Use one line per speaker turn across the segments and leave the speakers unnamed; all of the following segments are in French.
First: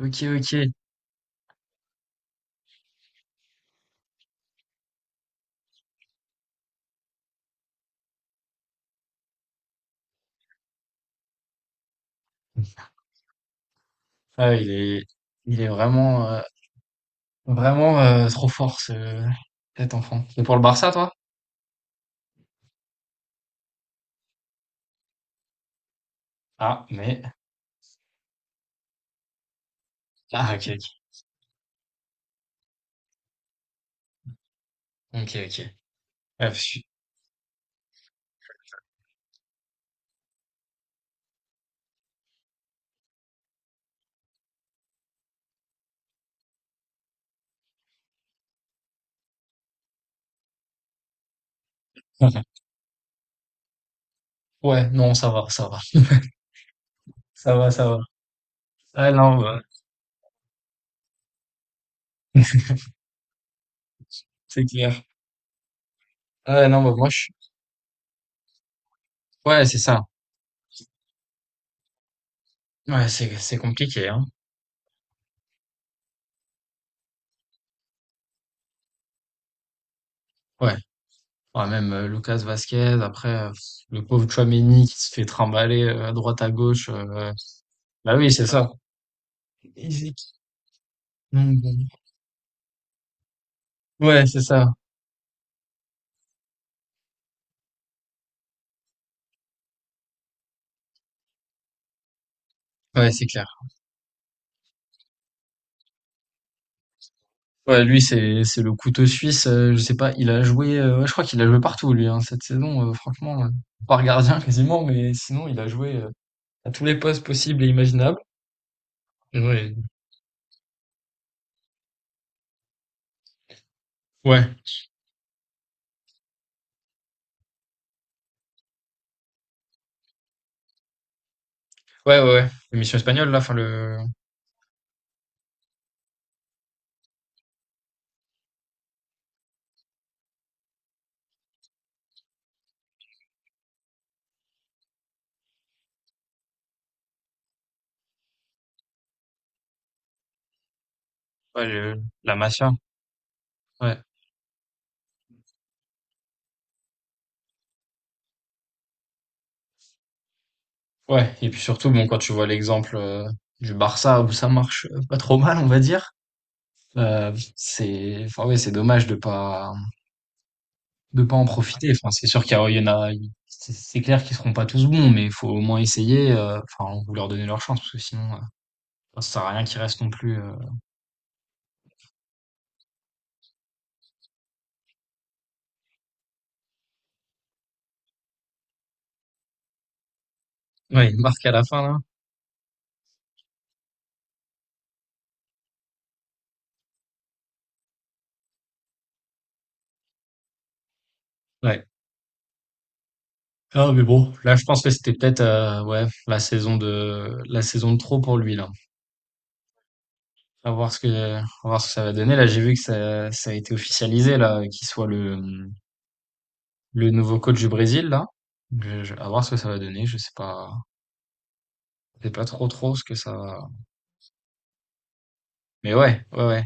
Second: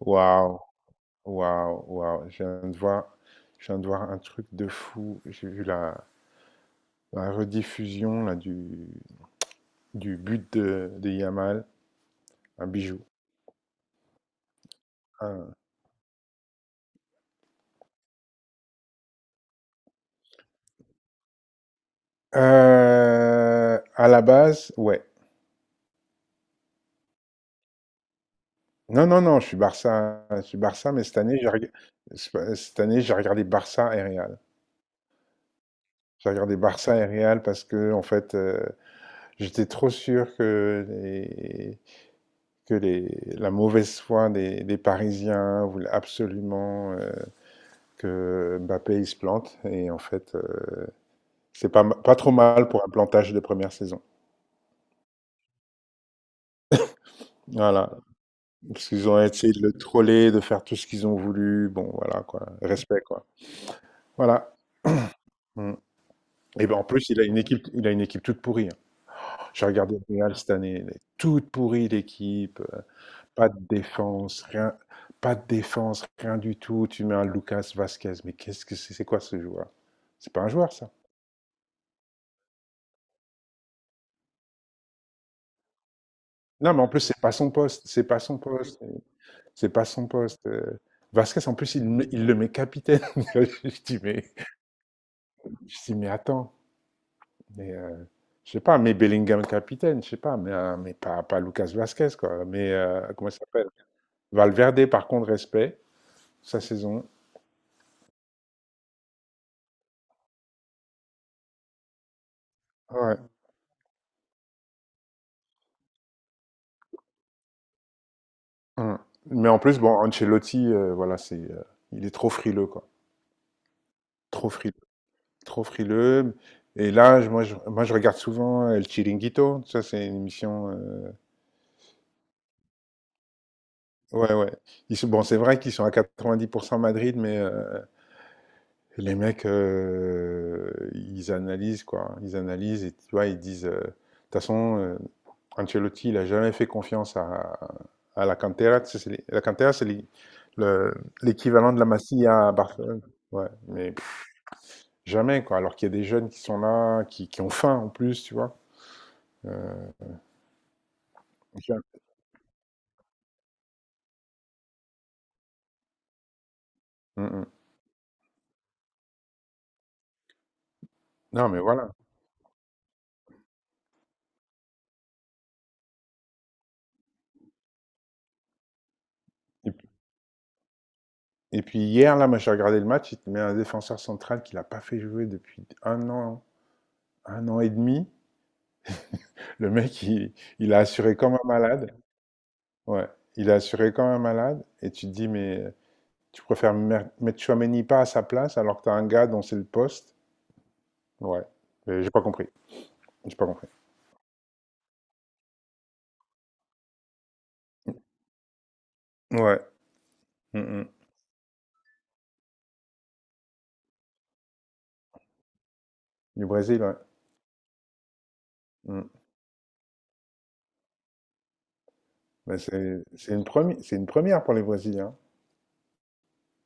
OK,
Waouh,
OK.
waouh, waouh. Je viens de voir un truc de fou. J'ai vu la rediffusion là, du but de Yamal, un bijou.
Ah,
Un-
il est vraiment, trop fort cet enfant. Et pour le Barça, toi?
À la base, ouais.
Ah, mais
Non, non, non, je suis
ok,
Barça, mais cette année, j'ai reg- c'est pas- cette année, j'ai regardé Barça et Real.
ok, ok, ok. Ouais,
J'ai regardé Barça et Real parce que, en fait, j'étais trop sûr que que les, la mauvaise foi des Parisiens voulait absolument que Mbappé il se plante et en fait c'est pas ma- pas trop mal pour un plantage de première saison.
Ouais, non, ça va, ça va, ça va, ça
Voilà,
va.
parce qu'ils
Ah
ont
non,
essayé
bah,
de le troller, de faire tout ce qu'ils ont voulu. Bon voilà quoi, respect quoi. Voilà.
c'est clair.
Mm. Et
Ah
ben
non,
en
bah moi
plus il a
je.
une équipe, il a une équipe toute pourrie, hein.
Ouais,
J'ai
c'est
regardé
ça.
le Real cette année, elle est toute pourrie l'équipe.
Ouais, c'est
Pas
c'est
de
compliqué, hein.
défense, rien, pas de défense, rien du tout. Tu mets un Lucas Vasquez, mais qu'est-ce que c'est, quoi ce joueur? C'est pas un joueur
Ouais.
ça.
Ouais, même Lucas Vasquez. Après, le pauvre Tchouaméni qui se fait trimballer à droite à
Non mais en
gauche.
plus c'est pas son poste, c'est
Bah
pas
oui,
son
c'est ça.
poste. C'est pas
Et
son
c'est qui-
poste. Vasquez, en
non
plus,
bon.
il le met capitaine. je dis, mais,
Ouais, c'est ça.
je dis, mais attends. Mais, je sais pas, mais Bellingham capitaine, je sais pas, mais pas Lucas Vasquez, quoi. Mais
Ouais, c'est
comment ça
clair.
s'appelle? Valverde, par contre, respect, sa saison.
Ouais, lui, c'est le couteau suisse. Je sais pas, il a joué. Ouais, je crois qu'il a joué partout, lui, hein, cette saison.
Ouais.
Franchement, par gardien quasiment, mais sinon, il a joué à tous les postes possibles et imaginables.
Hum. Mais en
Ouais,
plus, bon, Ancelotti, voilà, il est trop frileux, quoi. Trop
ouais,
frileux, trop frileux. Et là, je regarde souvent El Chiringuito. Ça, c'est une émission.
ouais, ouais. Ouais. L'émission espagnole, là, enfin le,
Ouais, ouais. Bon, c'est vrai qu'ils sont à 90% Madrid, mais les mecs, ils analysent, quoi. Ils analysent et tu vois, ils disent. De toute façon, Ancelotti, il n'a jamais fait confiance à la Cantera. Tu sais, la Cantera, le-
ouais,
l'équivalent de la
la
Masia à
Masia.
Barcelone. Ouais, mais
Ouais,
pff, jamais, quoi. Alors qu'il y a des jeunes qui sont là, qui ont faim en plus, tu vois. Euh,
ouais. Et puis
Ja-
surtout, bon, quand tu vois l'exemple du Barça où ça marche pas trop mal, on va dire.
Mm, mm.
C'est, enfin ouais, c'est dommage de pas en
Non, mais voilà.
profiter. Enfin, c'est sûr qu'il y a il y en a il c'est clair qu'ils seront pas tous bons, mais il faut au moins essayer, enfin, on faut leur donner leur chance parce que sinon, ça sert à rien
Et,
qu'ils
puis
restent non plus,
et puis hier, là, moi, j'ai regardé le match, il te met un défenseur central qu'il n'a pas fait jouer depuis un an et demi. Le mec, il a
ouais,
assuré
une
comme
marque
un
à la fin
malade.
là.
Ouais, il a assuré comme un malade. Et tu te dis, mais tu préfères mettre Tchouaméni pas à sa place alors que t'as un gars dont c'est le poste. Ouais,
Ouais.
mais j'ai pas compris. J'ai pas compris.
Ah mais bon, là je pense que c'était peut-être, ouais, la saison de trop pour lui là.
Ouais. Mm,
À
mm.
voir ce que à voir ce que ça va donner. Là, j'ai vu que ça a été officialisé là, qu'il soit le,
Du Brésil, ouais.
le nouveau coach du Brésil là.
Mm.
Je À voir ce que ça va donner. Je sais pas,
Mais
trop
c'est
ce que ça
c'est une
va.
première, c'est une première pour les Brésiliens.
Mais ouais, ouais, ouais,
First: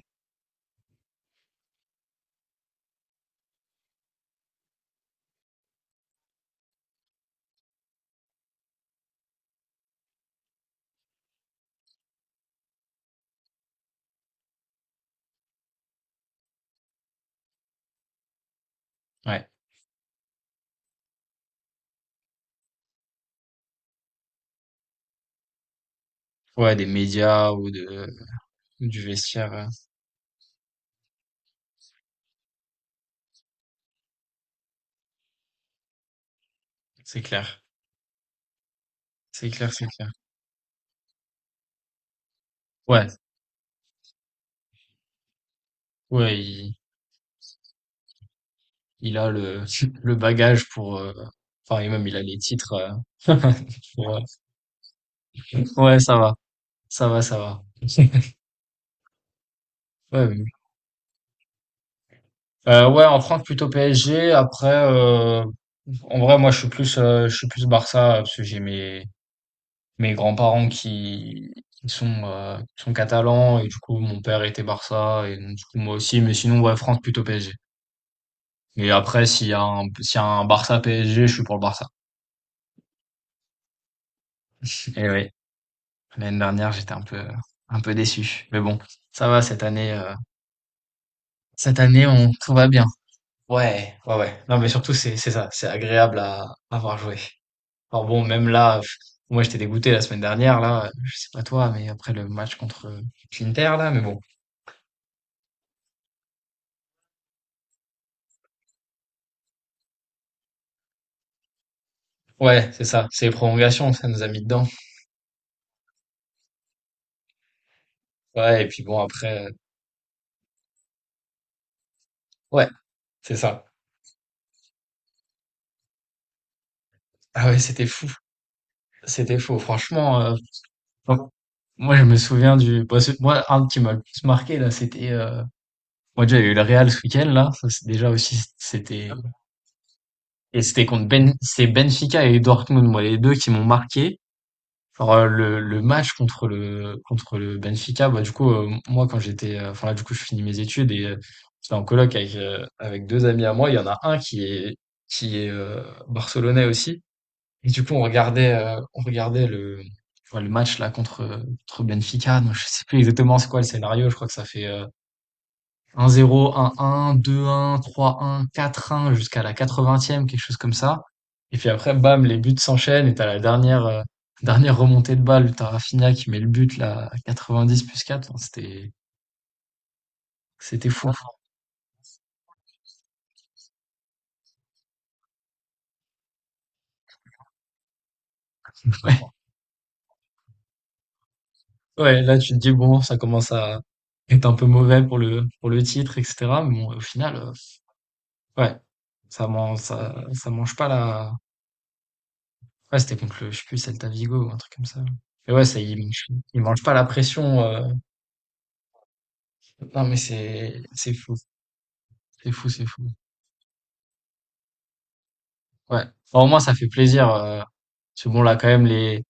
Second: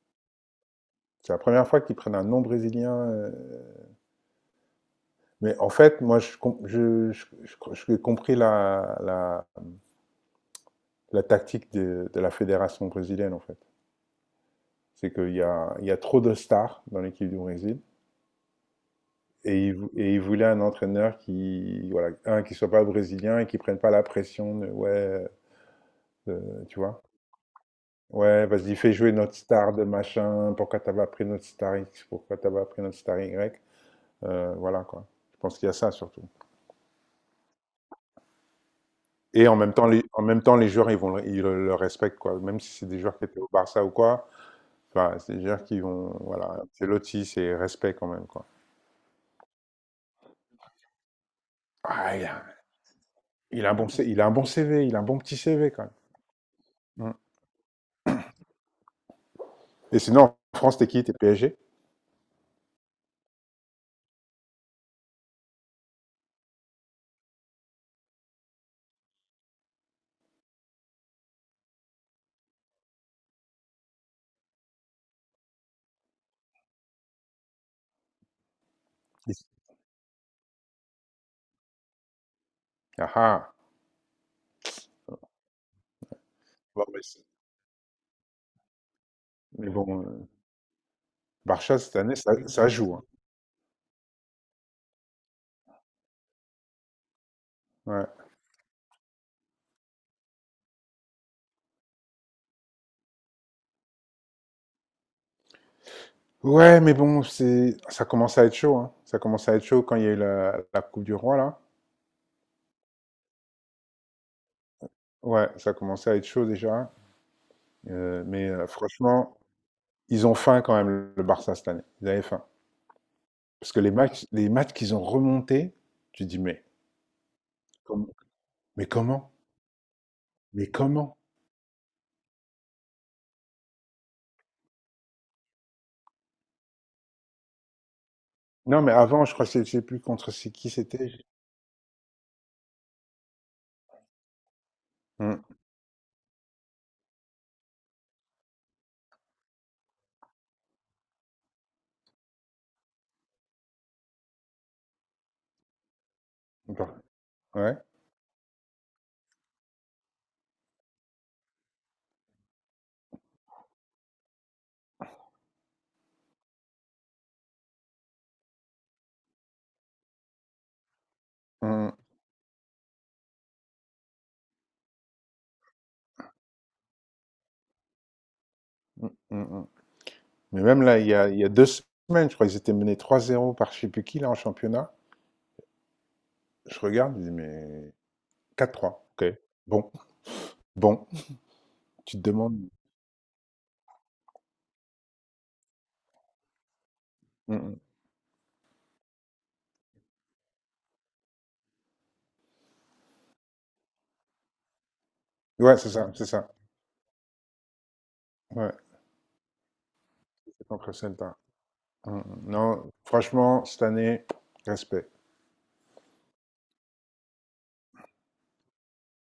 C'est la première fois qu'ils prennent un nom brésilien. Mais en fait, moi, je, com- je- j'ai compris la tactique de la fédération brésilienne, en fait. C'est qu'il y a trop de stars dans l'équipe du Brésil.
ouais.
Et il voulait un entraîneur qui, voilà, un, qui soit pas brésilien et qui prenne pas la pression de, ouais,
Ouais,
tu
des
vois.
médias
Ouais, vas-y,
ou
fais
du
jouer notre
vestiaire,
star de machin. Pourquoi t'as pas pris notre star X? Pourquoi t'as pas pris notre star Y? Voilà, quoi. Je pense qu'il y a ça, surtout.
c'est clair.
Et
C'est
en
clair,
même
c'est
temps,
clair.
les joueurs, ils le respectent, quoi. Même si c'est des
Ouais,
joueurs qui étaient au Barça ou quoi. Enfin, c'est des joueurs qui vont,
ouais,
voilà.
il
C'est Lotti, c'est respect quand même, quoi.
il a le le bagage pour, enfin et même
Ah,
il a
il y
les
a
titres, heu,
Il a un bon, C-
pour,
Il a un bon CV, il a un bon petit CV quand
ouais, ça
même.
va, ça
Mm.
va, ça va.
Et
Ouais,
sinon,
oui.
en France, t'es qui? T'es PSG?
Ouais, en France, plutôt PSG. Après, en vrai, moi, je suis plus Barça, parce que j'ai mes grands-parents qui sont catalans et du coup, mon père était Barça et donc du coup, moi aussi. Mais sinon, ouais, France, plutôt PSG. Et après, s'il y a un Barça PSG, je suis pour le Barça.
Ah ah.
Et oui, l'année dernière,
Bon,
j'étais
mais c'est-
un peu déçu. Mais bon, ça va cette
mais bon,
année,
Barça cette année,
on,
ça,
tout va
ça
bien.
joue, hein.
Ouais, ouais, ouais. Non, mais surtout, c'est ça, c'est agréable à avoir joué. Alors
Ouais.
bon, même là, pff, moi, j'étais dégoûté la semaine dernière, là, je sais pas toi, mais après le match contre l'Inter, là, mais bon.
Ouais, mais bon, ça commence à être chaud, hein. Ça commence à être chaud quand il y a eu la Coupe du Roi là.
Ouais, c'est ça, c'est les prolongations, ça nous a mis dedans.
Ouais, ça commençait à être chaud déjà. Euh, mais
Ouais,
euh,
et puis bon,
franchement,
après,
ils ont faim quand même le Barça cette année. Ils avaient faim
ouais, c'est ça.
parce que les matchs qu'ils ont remontés, tu dis mais
Ah ouais, c'était fou.
comment, mais comment,
C'était fou, franchement.
mais comment?
Moi, je me souviens du. Bah, moi, un qui m'a le plus marqué, là, c'était. Moi, déjà, il y a eu le Real ce week-end, là. Ça, c'est déjà aussi,
Non, mais
c'était.
avant, je crois je sais plus contre c'est
Et
qui
c'était contre
c'était.
Ben. C'est Benfica et Dortmund, moi, les deux qui m'ont marqué. Genre,
Hmm.
le match contre contre le Benfica, bah, du coup, moi, quand j'étais. Enfin, là, du coup, je finis mes études et j'étais en coloc avec, avec deux amis à moi. Il y en a un qui est barcelonais
Bah,
aussi. Et
ouais.
du coup, on regardait le match là contre, contre Benfica. Donc, je sais plus exactement c'est quoi le scénario. Je crois que ça fait 1-0, 1-1, 2-1, 3-1, 4-1 jusqu'à la 80e, quelque chose comme ça. Et puis
Hmm,
après, bam, les buts s'enchaînent et t'as la dernière, dernière remontée de balle. T'as Rafinha qui met le but là à 90 plus 4. Enfin,
hmm, hmm, hmm. Mais même
c'était
là, il
fou.
y a, il y a 2 semaines, je crois qu'ils étaient menés 3-0 par je sais plus qui là en championnat. Je regarde, je dis mais 4-3. Ok.
Ouais.
Bon, bon. Tu
Ouais,
te
là tu te
demandes.
dis bon, ça commence à être un peu mauvais pour le titre, etc. Mais bon, au final.
Hmm, hmm.
Ouais. Ça mange pas la. Ouais, c'était contre le, je sais plus, Celta Vigo ou un truc comme ça. Mais ouais,
Ouais,
ça
c'est ça, c'est ça.
il mange pas la pression,
Ouais,
non mais
c'est contre
c'est fou,
Celta. Hmm, hmm.
c'est fou, c'est
Non,
fou.
franchement, cette année, respect.
Ouais. Bah, au moins ça fait plaisir, parce que bon là quand même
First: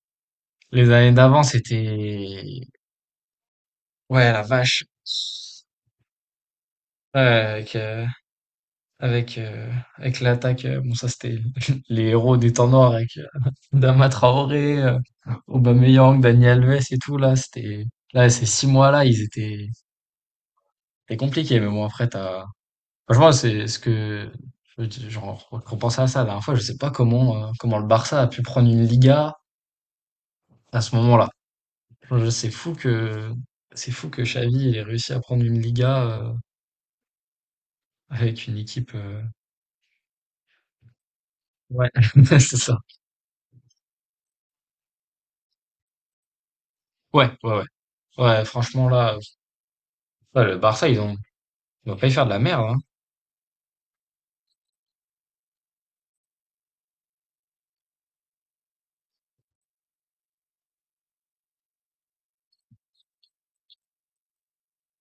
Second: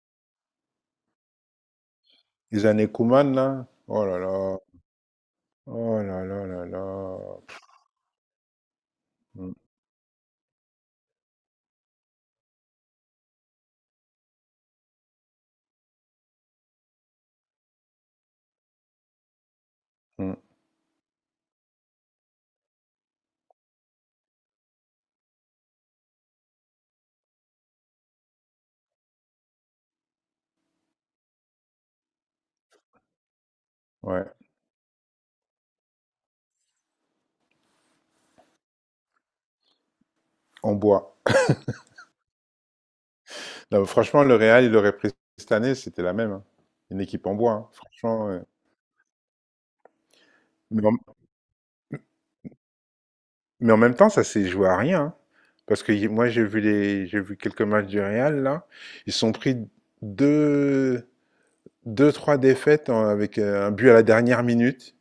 les années d'avant c'était
Les années Koeman là. Oh là
ouais, la
là.
vache!
Oh là là là là.
Ouais, avec, avec
Hmm,
heu, avec l'attaque, bon ça c'était les héros des temps noirs avec, Adama Traoré, Aubameyang, Dani Alves et tout là, c'était là ces 6 mois là, ils étaient,
hmm.
c'était compliqué. Mais bon après t'as franchement c'est ce que je dis, genre repensais à ça la dernière fois, je sais pas comment, comment le Barça a pu prendre une Liga à ce moment-là. Je C'est fou que
Ouais.
Xavi il ait réussi à prendre une Liga, avec une équipe,
On boit.
ouais, c'est ça.
Non, franchement, le Real, il aurait pris cette année, c'était la même, hein. Une équipe
Ouais,
en
ouais,
bois,
ouais.
hein. Franchement.
Ouais franchement là, ouais, le
Mais
Barça,
en,
ils vont pas y faire de la merde, hein.
mais en même temps, ça s'est joué à rien, hein. Parce que moi, j'ai vu quelques matchs du Real, là. Ils se sont pris deux, deux, trois défaites avec un but à la dernière minute.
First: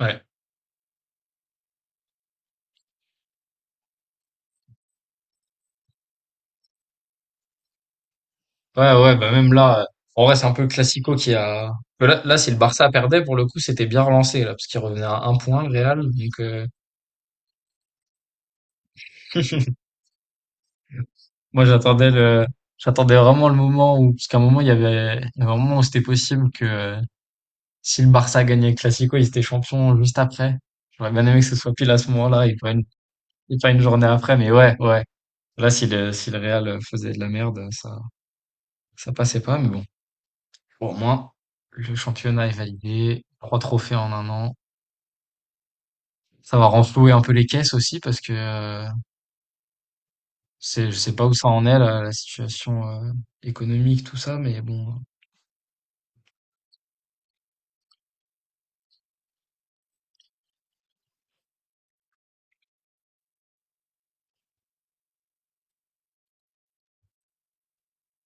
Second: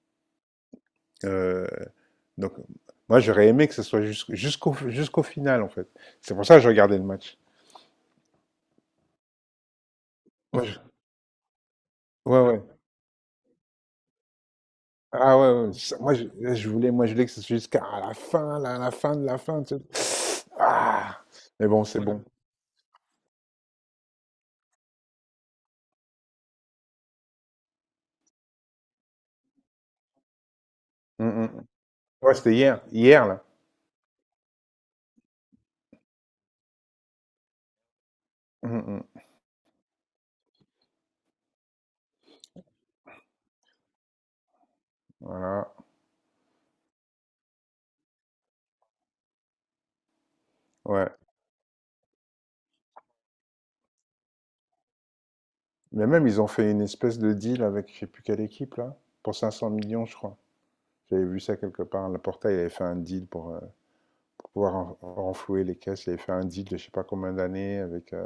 Ouais.
Euh, donc, moi, j'aurais aimé que ce soit jusqu'au final, en fait. C'est pour ça que je regardais le match.
Ouais, ouais, bah même là, en vrai, c'est un
Moi,
peu
je-
Classico qui a. Que là, là,
Ouais,
si le
ouais.
Barça perdait, pour le coup, c'était bien relancé, là, parce qu'il revenait à un
Ah
point,
ouais,
le
ouais,
Real. Donc,
moi je voulais que ce soit jusqu'à la fin, là, la fin de la fin, tu sais. Ah,
moi,
mais bon, c'est ouais, bon.
j'attendais vraiment le moment où, parce qu'à un moment, il y avait un moment où c'était possible que si le Barça gagnait le Classico, ils étaient champions juste après. J'aurais
Mm,
bien aimé
mm,
que ce
mm.
soit pile à ce
Ouais,
moment-là,
c'était hier là.
et pas une journée après, mais ouais, ouais. Là, si le Real faisait de la merde,
Mm,
ça
mm.
passait pas, mais bon. Pour moi, le championnat est validé, 3 trophées en un an.
Voilà,
Ça va renflouer un peu les caisses aussi parce que c'est, je
ouais.
sais pas où ça en est là, la situation économique, tout ça, mais bon,
Mais même ils ont fait une espèce de deal avec je sais plus quelle équipe là, pour 500 millions je crois. J'avais vu ça quelque part. Le portail avait fait un deal pour pouvoir renflouer les caisses. Il avait fait un deal de je sais pas combien d'années avec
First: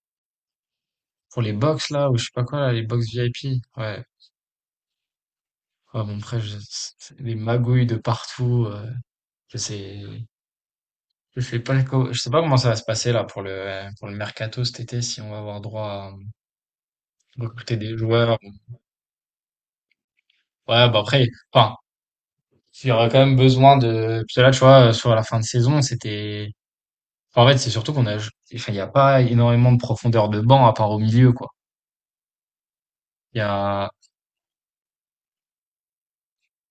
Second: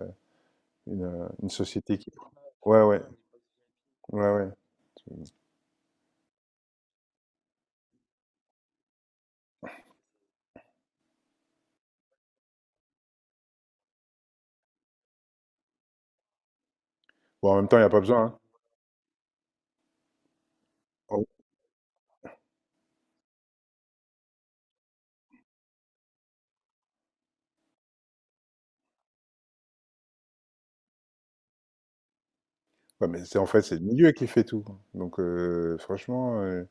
pour
une
les box
société
là,
qui.
ou je sais pas quoi là, les
Ouais, ouais,
box VIP, ouais.
ouais, ouais.
Ouais, bon, après, je, c'est les magouilles de partout, je sais, je sais pas, je sais pas comment ça va se passer là pour pour le mercato cet été, si on va avoir droit à
Bon, en même
recruter
temps, il n'y a
des
pas
joueurs.
besoin,
Ouais, bah après,
hein.
enfin, il y aura quand même besoin de. Parce que là, tu vois, sur la fin de saison, c'était. Enfin, en fait, c'est surtout qu'on a. Enfin, il n'y a pas énormément de profondeur de banc à part au milieu, quoi.
Ouais, mais
Il y
c'est le
a.
milieu qui fait tout. Donc, franchement,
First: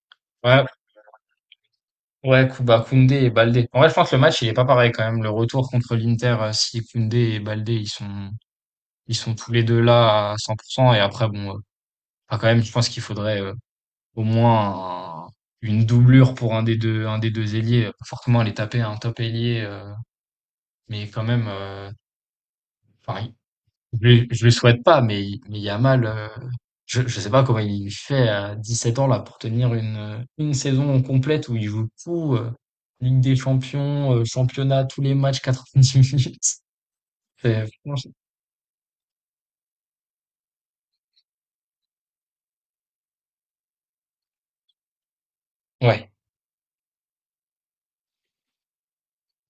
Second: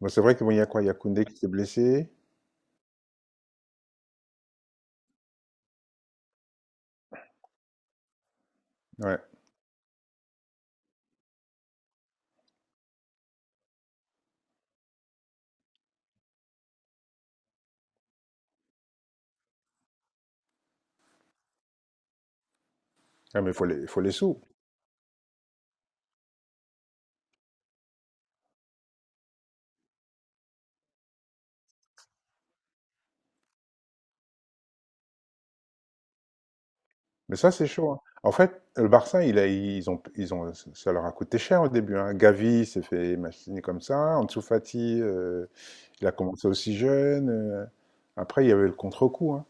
bon, c'est vrai que bon, il y
Ouais,
a quoi? Il y a Koundé qui s'est blessé.
ouais, Kuba, Koundé et Baldé. En vrai, je pense que le match, il est pas pareil quand même. Le retour contre l'Inter, si Koundé et Baldé, ils
Ouais.
sont tous les deux là à 100%. Et après, bon, enfin, quand même, je pense qu'il faudrait au moins une doublure pour un des deux ailiers. Pas forcément aller taper un top ailier, mais quand même. Enfin,
Ah, mais faut les faut les sous.
Je lui souhaite pas, mais, mais Yamal, je sais pas comment il fait à 17 ans là pour tenir une saison complète où il joue tout, Ligue des Champions, championnat, tous les matchs, 90 minutes.
Mais ça,
C'est
c'est chaud,
franchement-
hein.
c'est-
En fait, le Barça, il a ils ont ça leur a coûté cher au début, hein. Gavi, s'est fait machiner comme ça. Ansu Fati, il
Ouais.
a commencé aussi jeune, après, il y avait le contre-coup, hein.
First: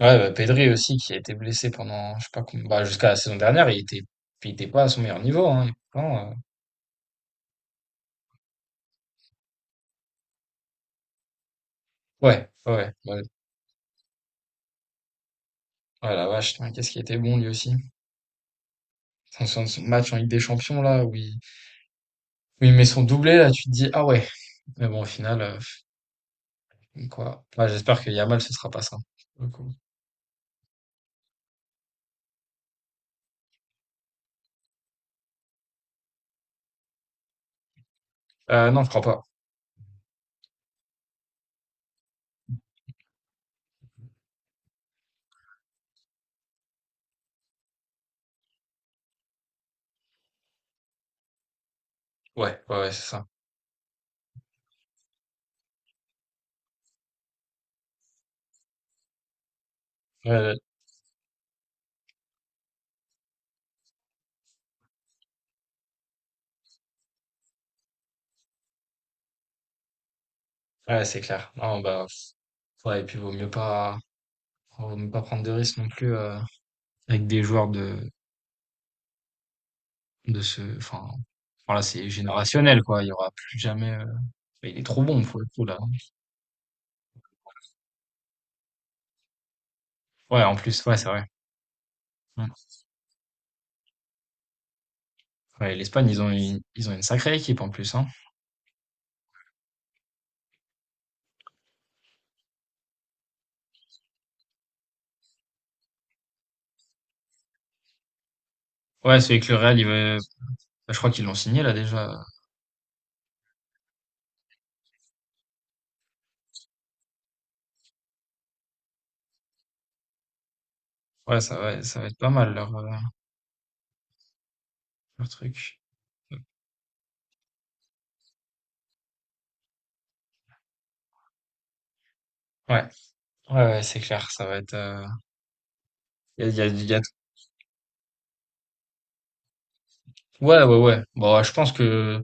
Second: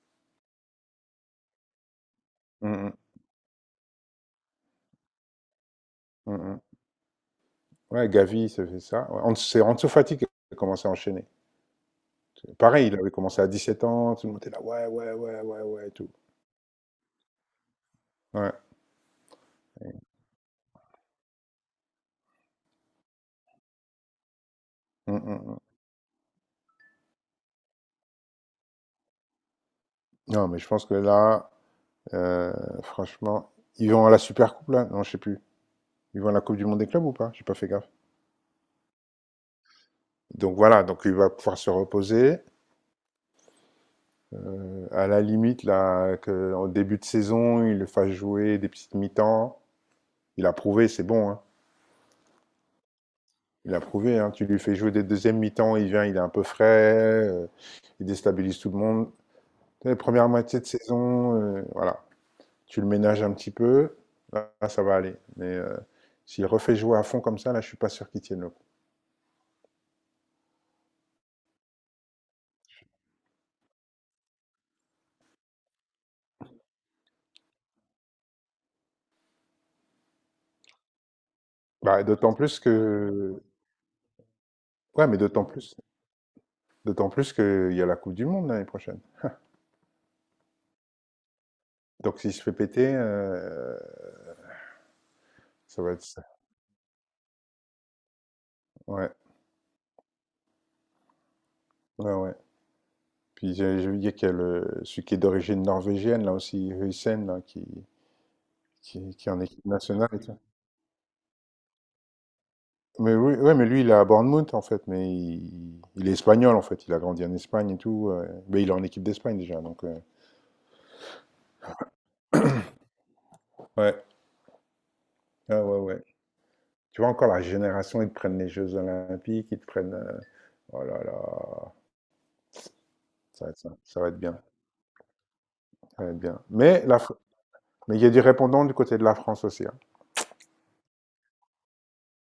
Ouais, bah, Pedri aussi qui a été blessé pendant, je sais pas combien,
Mmh
bah,
mh.
jusqu'à la saison dernière, il était pas à son meilleur niveau, hein. Et pourtant,
Mmh mh. Ouais, Gavi, s'est fait ça. Ouais, Ans c'est Ansu Fati qui a commencé à enchaîner.
ouais, ouais,
Pareil,
ouais,
il avait
ouais,
commencé à 17 ans, tout le monde était là: «Ouais, ouais, ouais, ouais, ouais» et
oh
tout.
la vache, putain, qu'est-ce qui était bon lui aussi.
Ouais.
Son match en Ligue des Champions là, où il met son doublé là, tu te dis, ah ouais. Mais bon, au
Mmh
final,
mh.
donc voilà. Ouais, j'espère que Yamal, ce sera pas ça. Pour le coup.
Non, mais je pense que là, heu, franchement, ils vont à la Super Coupe là? Non, je sais plus. Ils vont à la Coupe du monde des clubs ou pas? J'ai pas fait gaffe.
Non, je crois pas.
Donc voilà, donc il va pouvoir se reposer. À la limite là, qu'en début de saison, il le fasse jouer des petites mi-temps. Il a prouvé, c'est bon, hein.
Ouais, ouais, ouais, c'est ça.
Il a prouvé, hein. Tu lui fais jouer des 2 mi-temps, il vient, il est un peu frais, il déstabilise tout le monde. Tu première
Ouais, ouais,
moitié de saison, voilà, tu le ménages un petit peu, là, ça va aller. Mais, s'il refait jouer à fond comme ça, là, je suis pas sûr qu'il tienne le...
ouais, c'est clair. Non, bah, ouais, et puis vaut mieux pas prendre de risques non plus avec des joueurs de, enfin, voilà,
Bah,
c'est
d'autant plus
générationnel, quoi. Il y aura
que.
plus jamais. Bah, il est trop
Ouais, mais
bon pour
d'autant
le coup
plus.
là.
D'autant plus qu'il y a la Coupe du Monde l'année prochaine.
Ouais, en plus, ouais, c'est vrai.
Donc, s'il se
Mm.
fait péter,
Ouais,
ça va être
l'Espagne,
ça.
ils ont une sacrée équipe en plus, hein.
Ouais, ouais, ouais. Puis, j'ai oublié qu'il y a le... celui qui est d'origine norvégienne, là aussi, Huijsen, là, qui...
Ouais,
qui est
celui
en
que le
équipe
Real, il
nationale
veut-
et tout.
bah, je crois qu'ils l'ont signé là déjà.
Mais oui, ouais, mais lui, il est à Bournemouth, en fait. Mais il est espagnol, en fait. Il a grandi en Espagne et tout. Mais il est en équipe d'Espagne déjà. Donc,
Ouais, ça va être pas mal leur,
ouais.
leur
Ah, ouais,
truc.
ouais. Tu vois, encore la génération, ils te prennent les Jeux Olympiques, ils te prennent. Oh là là.
Ouais,
Ça va être
ouais,
ça.
ouais, c'est
Ça va être
clair,
bien.
ça va être.
Ça va être bien.
Il y a, il y a- il y a-
Mais il y a du répondant du côté de la France aussi, hein.
Ouais, ouais, ouais. Bon, je pense que,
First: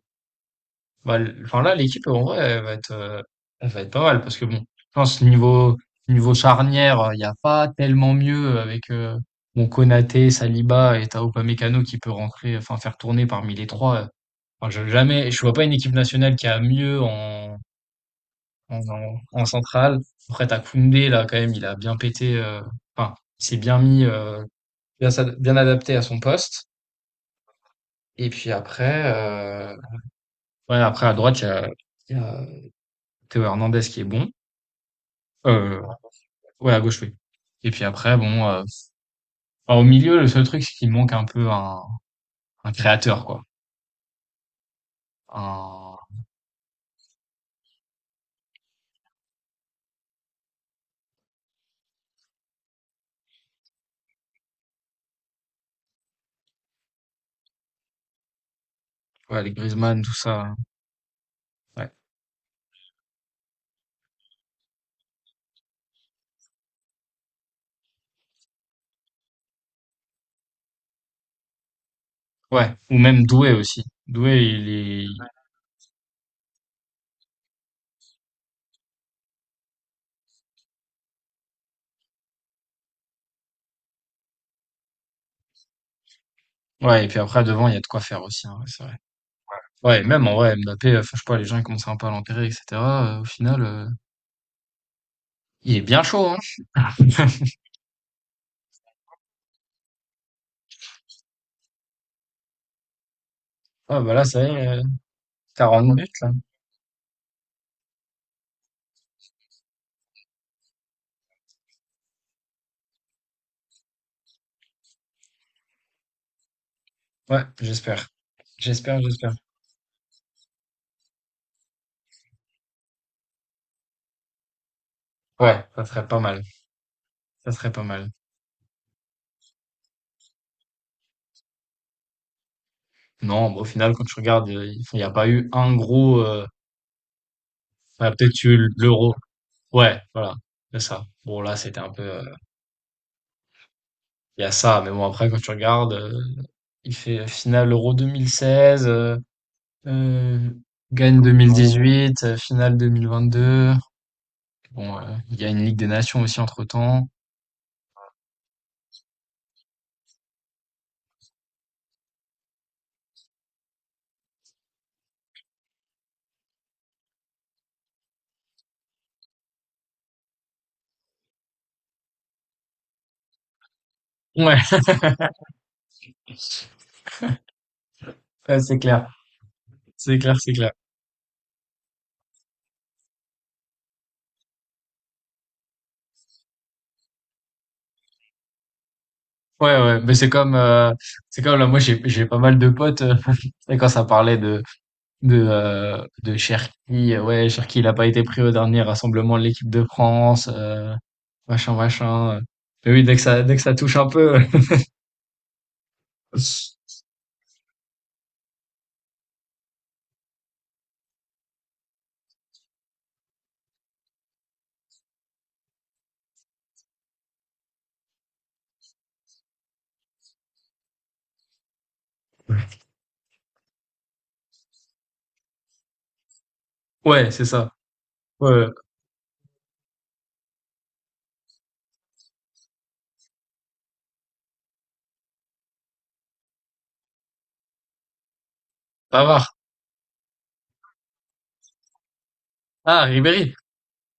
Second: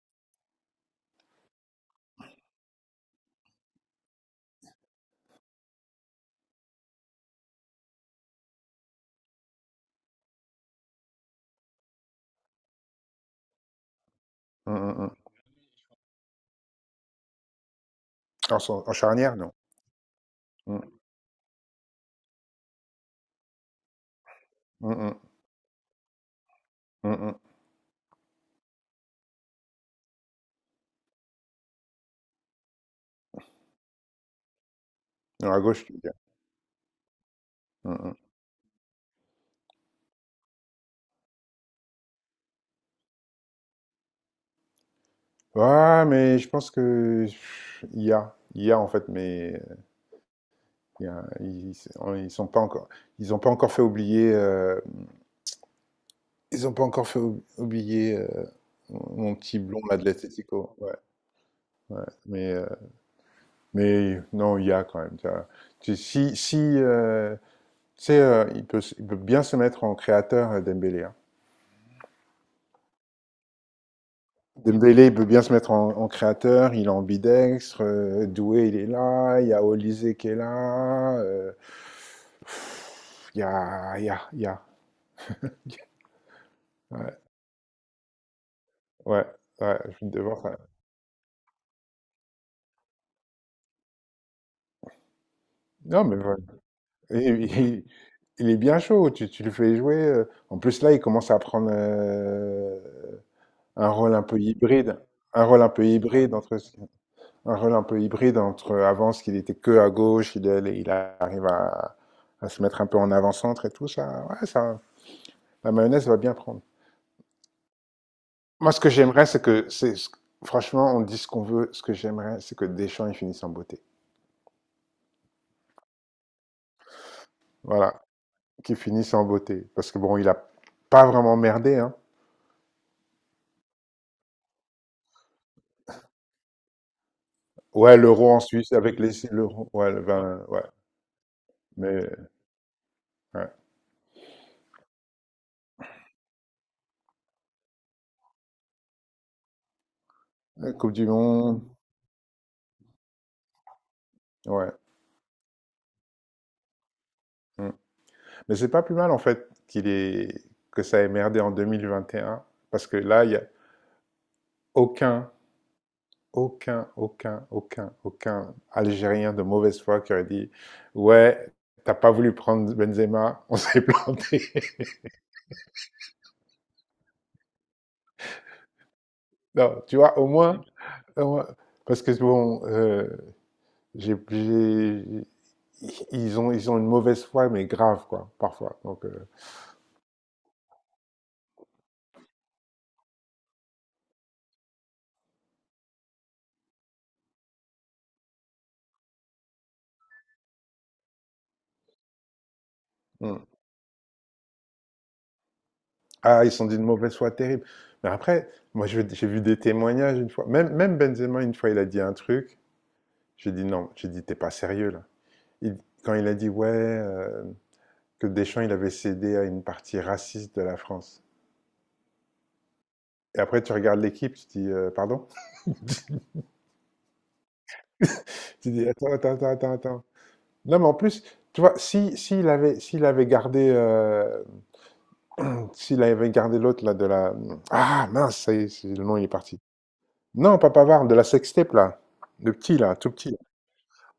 enfin là, l'équipe, en vrai, elle va être pas mal parce que bon, je pense niveau charnière, il n'y a pas tellement mieux avec, bon, Konaté, Saliba et Tao Upamecano qui peut rentrer, enfin, faire tourner parmi les trois. Enfin,
Mm, mm, mm.
jamais, je vois pas une équipe nationale qui a mieux
En charnière,
en
non.
centrale. Après, t'as
Mm,
Koundé, là, quand même, il a bien pété, enfin, il s'est bien mis,
mm,
bien,
mm,
bien adapté à son poste.
mm, mm.
Et puis après, ouais, après à droite, il y a Théo Hernandez qui est bon.
Non, à
Euh,
gauche, tu veux dire.
ouais, à gauche, oui. Et puis
Mm,
après,
mm.
bon, enfin, au milieu, le seul truc, c'est qu'il manque un peu un créateur, quoi. Un,
Ouais, mais je pense que pff, il y a. Il y a en fait, mais il y a- ils, on- ils sont pas encore, ils ont pas encore fait oublier, euh, ils ont pas encore fait oublier mon
ouais, les
petit blond là
Griezmann,
de
tout ça.
l'Atlético. Ouais,
Ouais.
ouais. Mais non, il y a quand même, tu vois. Tu- si si C'est, il peut bien se mettre en créateur, Dembélé, hein.
Ouais. Ou même Doué aussi.
Dembélé, il peut bien se mettre en, en créateur, il est ambidextre, Doué, il est là, il y a Olysée qui est là, il y a, il y a, il y a.
Ouais, et puis
Ouais,
après, devant, il y a de quoi faire aussi, hein, ouais, c'est vrai.
ouais, ouais, je
Ouais,
viens de
même en
voir
vrai,
ça.
Mbappé, enfin, je sais pas, les gens, ils commencent un peu à l'enterrer, etc. Au final, il est bien
Non, mais
chaud,
voilà. Et-
hein.
il, il est bien chaud, tu le fais jouer. En plus, là, il commence à prendre un
Ah, bah
rôle un
là,
peu
ça y est,
hybride, un rôle un
40
peu
minutes, là.
hybride. Un rôle un peu hybride entre avant, ce qu'il était que à gauche, il arrive à se mettre un peu en avant-centre et tout ça. Ouais, ça, la mayonnaise va bien prendre.
Ouais, j'espère.
Moi, ce que
J'espère,
j'aimerais,
j'espère.
c'est, franchement, on dit ce qu'on veut. Ce que j'aimerais, c'est que Deschamps, il finisse en beauté.
Ouais, ça serait pas mal. Ça serait pas
Voilà,
mal.
qu'il finisse en beauté. Parce que bon, il a pas vraiment merdé, hein.
Non, bah, au final, quand tu regardes, il enfin, il y a pas eu un gros,
Ouais,
il y a
l'euro en
peut-être eu
Suisse avec
l'Euro.
l'euro, ouais,
Ouais,
le
voilà,
20, ouais.
c'est ça. Bon là, c'était un peu,
Mais, ouais.
il y a ça, mais bon après quand tu regardes, il fait finale Euro 2016, heu,
La Coupe du
gagne
Monde,
2018, finale 2022.
ouais.
Bon, il y a une Ligue des Nations aussi entre-temps.
Mm. Mais c'est pas plus mal en fait qu'il est que ça ait merdé en 2021, parce que là il y a aucun aucun Algérien de mauvaise foi qui aurait dit ouais, t'as pas voulu prendre Benzema, on s'est planté.
Ouais, ouais, c'est clair,
Non, tu
c'est
vois,
clair, c'est clair.
au moins- parce que bon j'ai j'ai- ils ont une mauvaise foi mais grave quoi parfois,
Ouais, ouais, mais c'est comme là, moi j'ai pas mal de potes, tu sais quand ça parlait de de Cherki, ouais, Cherki, il a pas été pris au dernier rassemblement de l'équipe de France, machin, machin. Mais oui,
hmm.
dès que ça touche un peu,
Ah, ils sont d'une mauvaise foi terrible. Mais après, moi, j'ai vu des témoignages une fois. Même, même Benzema, une fois, il a dit un truc. J'ai dit non. J'ai dit, t'es pas sérieux, là. Il- quand il a dit, ouais, que Deschamps, il avait cédé à une partie raciste de la France. Et après, tu regardes l'équipe, tu dis, pardon?
ouais, c'est ça. Ouais,
Tu dis, attends, attends, attends, attends, attends. Non, mais en plus, tu vois, si, s'il avait gardé l'autre, là, de la. Ah, mince, ça y est, le nom, il est
Pavard.
parti. Non, pas Pavard, de la sextape, là. Le petit, là,
Ah,
tout petit.
Ribéry.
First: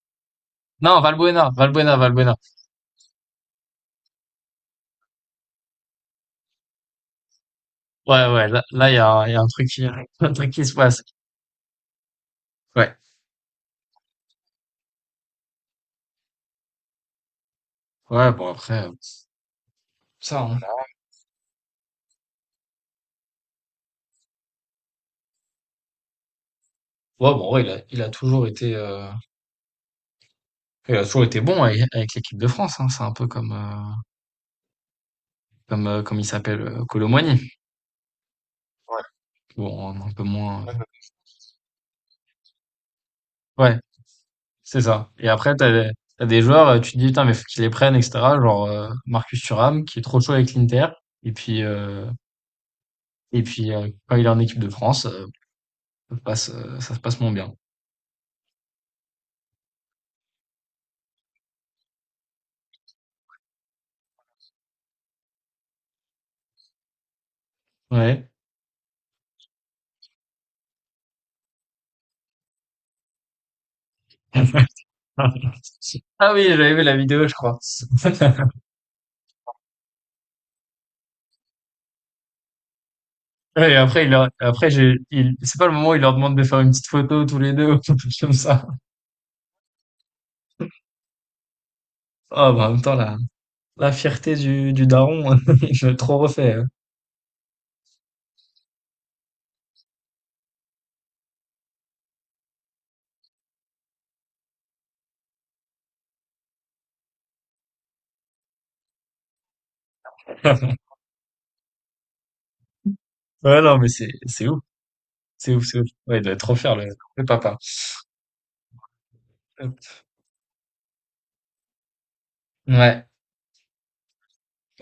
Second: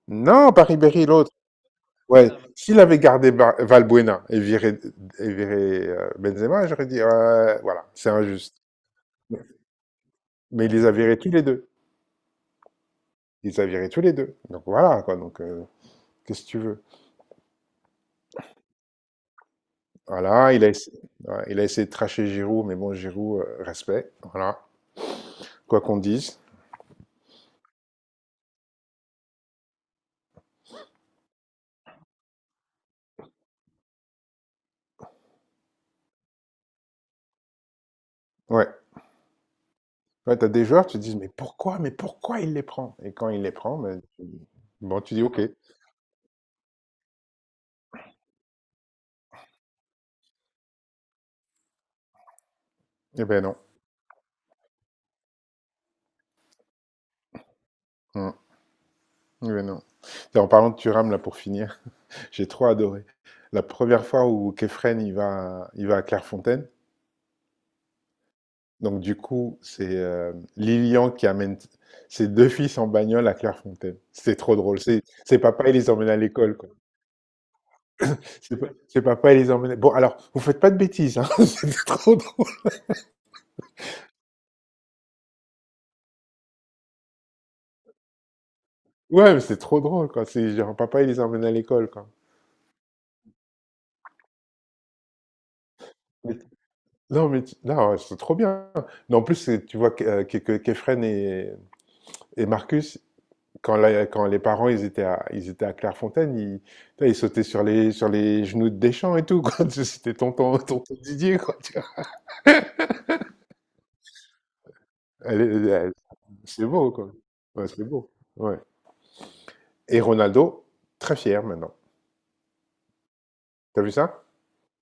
Non, pas
Non,
Ribéry, l'autre. Ouais.
Valbuena.
Ah, s'il Valbuena et viré, Benzema, j'aurais dit, voilà, c'est
Ouais, ouais,
injuste.
là, il y a un truc qui, un truc qui
Mais il
se
les a
passe.
virés tous les deux.
Ouais.
Il les a virés tous les deux. Donc voilà, quoi. Qu'est-ce que tu veux?
Ouais, bon, après, ça,
Voilà,
hein.
il a essayé, ouais, il a essayé de tracher Giroud, mais bon, Giroud, respect. Voilà. Quoi qu'on dise.
Ouais, bon, ouais, il a toujours été, il a toujours été bon avec, avec l'équipe de France, hein. C'est un peu comme, comme il s'appelle, Colomboigny.
Ouais.
Bon, un peu
Ouais, t'as des
moins,
joueurs, tu te dis, mais pourquoi il les prend? Et quand il les prend,
ouais.
ben,
C'est
bon,
ça.
tu dis,
Et
ok.
après,
Eh
t'as des joueurs, tu te dis, putain, mais faut qu'ils les prennent, etc. Genre Marcus Thuram, qui est trop chaud avec l'Inter. Et puis,
ben non.
quand il est en équipe de France, ça se passe moins bien.
Hum. Eh ben non. Tiens, en parlant de Thuram, là, pour finir. J'ai trop adoré. La première fois où Kefren il va à Clairefontaine,
Ouais.
donc du coup, c'est Lilian qui amène ses deux fils en bagnole à Clairefontaine. C'était trop drôle. C'est papa, il les emmène à
Ah oui,
l'école, quoi.
j'avais vu la vidéo, je crois.
C'est papa, il les emmène. Bon, alors, vous faites pas de bêtises. Hein. C'était trop drôle.
Ouais, et après, il leur- après, j'ai, il, c'est pas le moment où il leur demande de faire une petite photo tous les deux, ou quelque chose comme ça.
Ouais, mais c'est trop drôle, quoi. C'est genre papa, il les emmène à l'école, quoi.
Ah, bah, en même temps, la fierté du daron, je l'ai trop
Mais-
refait.
non, non, ouais, c'est trop bien. Non, en plus, tu vois que, que Kefren et Marcus, quand les parents ils étaient à Clairefontaine, ils, putain, ils sautaient sur sur les genoux de Deschamps et tout, quoi. C'était tonton, tonton Didier, quoi, tu vois.
Ouais, non, c'est ouf.
Elle
C'est ouf,
est-
c'est ouf.
elle-
Ouais, il doit être trop
C'est
fier,
beau, quoi.
le papa.
Ouais, c'est beau. Ouais. Et Ronaldo, très fier maintenant.
Ouais.
T'as vu ça?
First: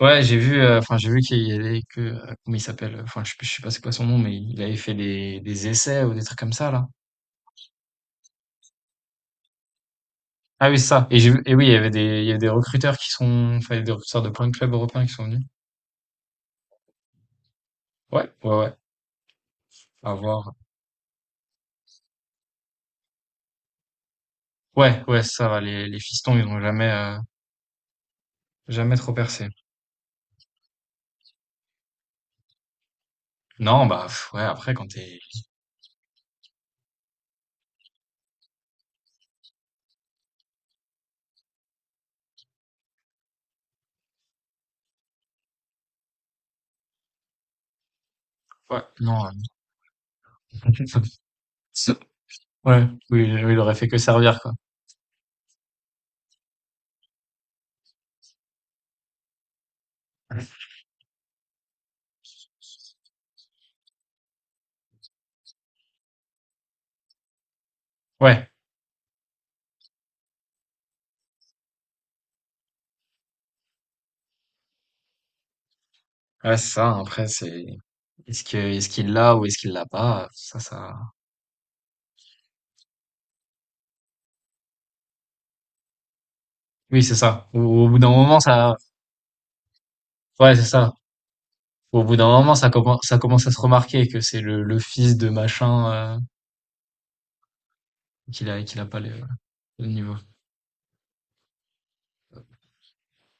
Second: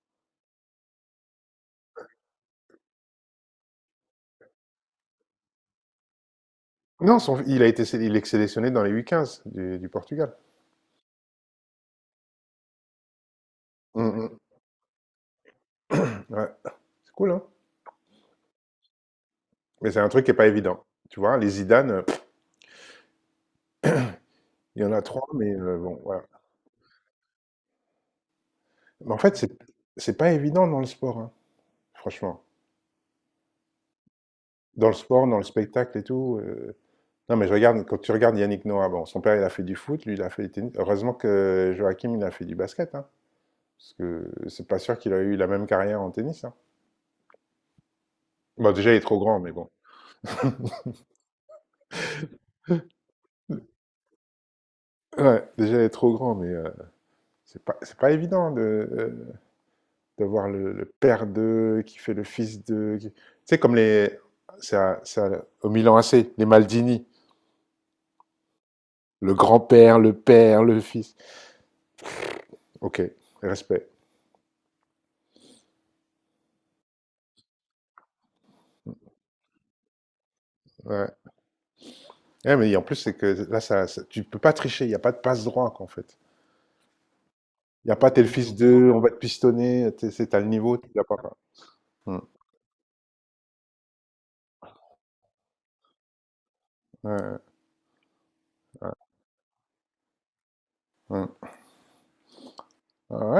Ouais, j'ai vu, enfin, j'ai vu qu'il y avait que, comment il s'appelle? Enfin, je sais pas c'est quoi son nom, mais il avait fait des essais ou des trucs comme ça, là?
Non, il a été, sé- il est sélectionné dans les U15 du Portugal.
Ah oui, c'est ça et j'ai vu et oui, il y avait des il y a des recruteurs qui sont enfin, il y a des
Mm,
recruteurs de
mm.
plein de clubs européens qui sont venus.
Ouais. C'est cool, hein?
Ouais, ouais, ouais,
Mais c'est un
à
truc qui est pas
voir.
évident. Tu vois, les Zidane, il y en
Ouais,
a
ouais,
trois,
c'est ça,
mais
va. Les
bon, voilà.
fistons, ils ont jamais, jamais
Mais
trop
en fait,
percé.
c'est pas évident dans le sport, hein, franchement.
Non, bah, pff, ouais, après quand
Dans le
t'es
sport, dans le spectacle et tout. Non, mais je regarde, quand tu regardes Yannick Noah, bon, son père, il a fait du foot, lui, il a fait du tennis. Heureusement que Joachim, il a fait du basket, hein, parce que c'est pas sûr qu'il a eu la même carrière en tennis, hein. Bon,
ouais,
déjà, il est trop
non,
grand, mais bon.
ouais, oui, oui, il aurait fait que servir, quoi.
Ouais, déjà, il est trop grand, mais c'est pas évident de, d'avoir le père de, qui fait le fils de. Tu sais, comme les. Au Milan AC, les Maldini.
Ouais,
Le grand-père, le père, le fils. Ok, respect.
ouais, c'est ça, après c'est est-ce qu'il l'a ou est-ce qu'il l'a pas? Ça ça
Ouais. Ouais, mais en plus, c'est que là, tu peux pas tricher, il n'y a pas de passe-droit, quoi, en fait.
oui, c'est ça. Au
Il n'y a
bout d'un
pas t'es le
moment,
fils de,
ça,
on va te pistonner, c'est à le
ouais, c'est
niveau,
ça.
t'es a pas.
Au bout
Mm.
d'un moment, ça commence à se remarquer que c'est le fils de machin, euh,
Ouais, ouais,
qu'il a
ouais.
pas le niveau.
Ouais, ouais.